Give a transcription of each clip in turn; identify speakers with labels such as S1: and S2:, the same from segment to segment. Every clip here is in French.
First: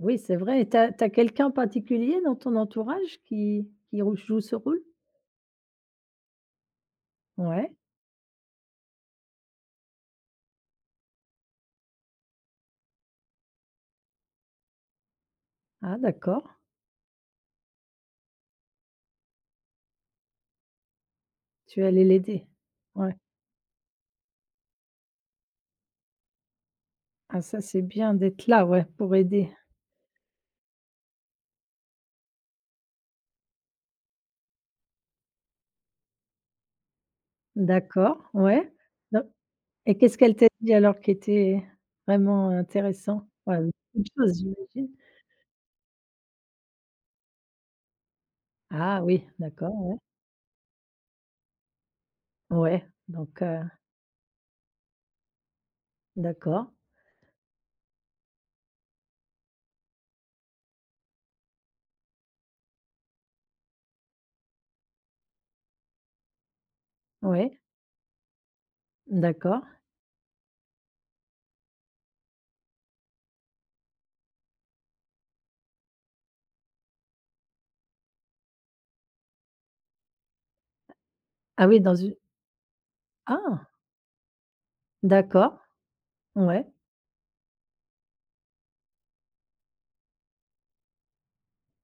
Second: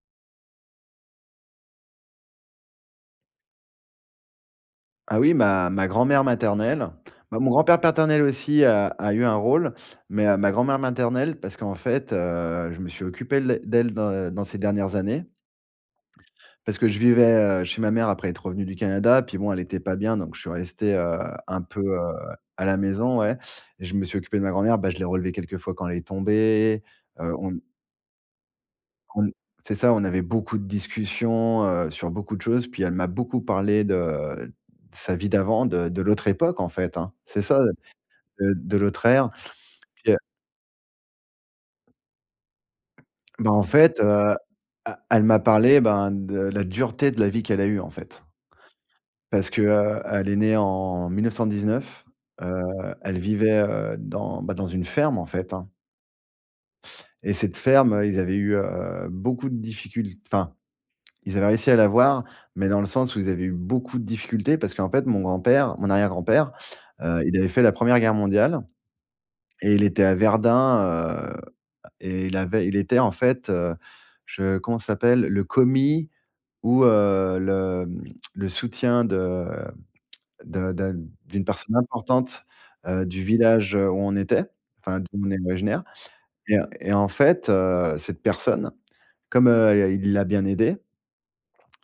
S1: Oui c'est vrai et tu as tu as quelqu'un en particulier dans ton entourage qui qui rou joue ce rôle?
S2: Ah oui, ma ma grand-mère maternelle. Ben, mon
S1: Ouais.
S2: grand-père paternel aussi a a eu un rôle mais ma grand-mère maternelle, parce qu'en fait, heu, je me suis occupé les d'elle dans dans ses dernières années.
S1: Ah d'accord.
S2: Parce que je vivais, heu, chez ma mère après être revenu du Canada. Puis bon, elle était pas bien, donc je suis resté, heu, un peu,
S1: Tu es allé
S2: heu,
S1: l'aider?
S2: à la maison,
S1: Ouais.
S2: ouais et je me suis occupé de ma grand-mère. Bah, je l'ai relevée quelquefois quand elle est tombée, heu,
S1: Ah
S2: on
S1: ça c'est bien d'être là, ouais, pour
S2: on
S1: aider.
S2: c'est ça, on avait beaucoup de discussions, heu, sur beaucoup de choses. Puis, elle m'a beaucoup parlé de sa vie d'avant, de de l'autre époque, en fait, hein, c'est ça, heu,
S1: D'accord,
S2: de
S1: ouais
S2: de l'autre
S1: donc
S2: ère.
S1: et
S2: Puis, heu
S1: qu'est-ce qu'elle t'a dit, alors, qui était vraiment intéressant?
S2: Bah,
S1: Ouais,
S2: en
S1: beaucoup
S2: fait, heu,
S1: de
S2: e
S1: choses j'imagine.
S2: elle m'a parlé, ben, de la dureté de la vie qu'elle a eue, en fait.
S1: Ah oui,
S2: Parce que,
S1: d'accord, ouais.
S2: heu, elle est née en 1919. Heu,
S1: Ouais,
S2: elle
S1: donc,
S2: vivait,
S1: heu
S2: heu, dans bah, dans une ferme, en fait, hein.
S1: D'accord.
S2: Et cette ferme, ils avaient eu, heu, beaucoup de difficul enfin, ils avaient réussi à l'avoir, mais dans le sens où ils avaient eu beaucoup de difficultés, parce qu'en fait mon grand-père mon arrière-grand-père, heu, il avait
S1: Ouais.
S2: fait la 1re guerre mondiale
S1: D'accord.
S2: et il était à Verdun, heu, à et il avait il était en fait, heu je comment ça s'appelle? Le commis ou, heu, le, mmh, le soutien de de de d'une
S1: Ah
S2: personne
S1: oui, dans u
S2: importante, heu, du
S1: Ah.
S2: village, heu, où on était, enfin d'où on est
S1: D'accord.
S2: originaires. Et heu,
S1: Ouais.
S2: et en fait, heu, cette personne, comme, heu, il l'a bien aidée,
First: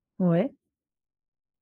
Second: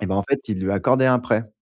S2: et bah, en fait,
S1: Ouais.
S2: il lui a accordé un prêt.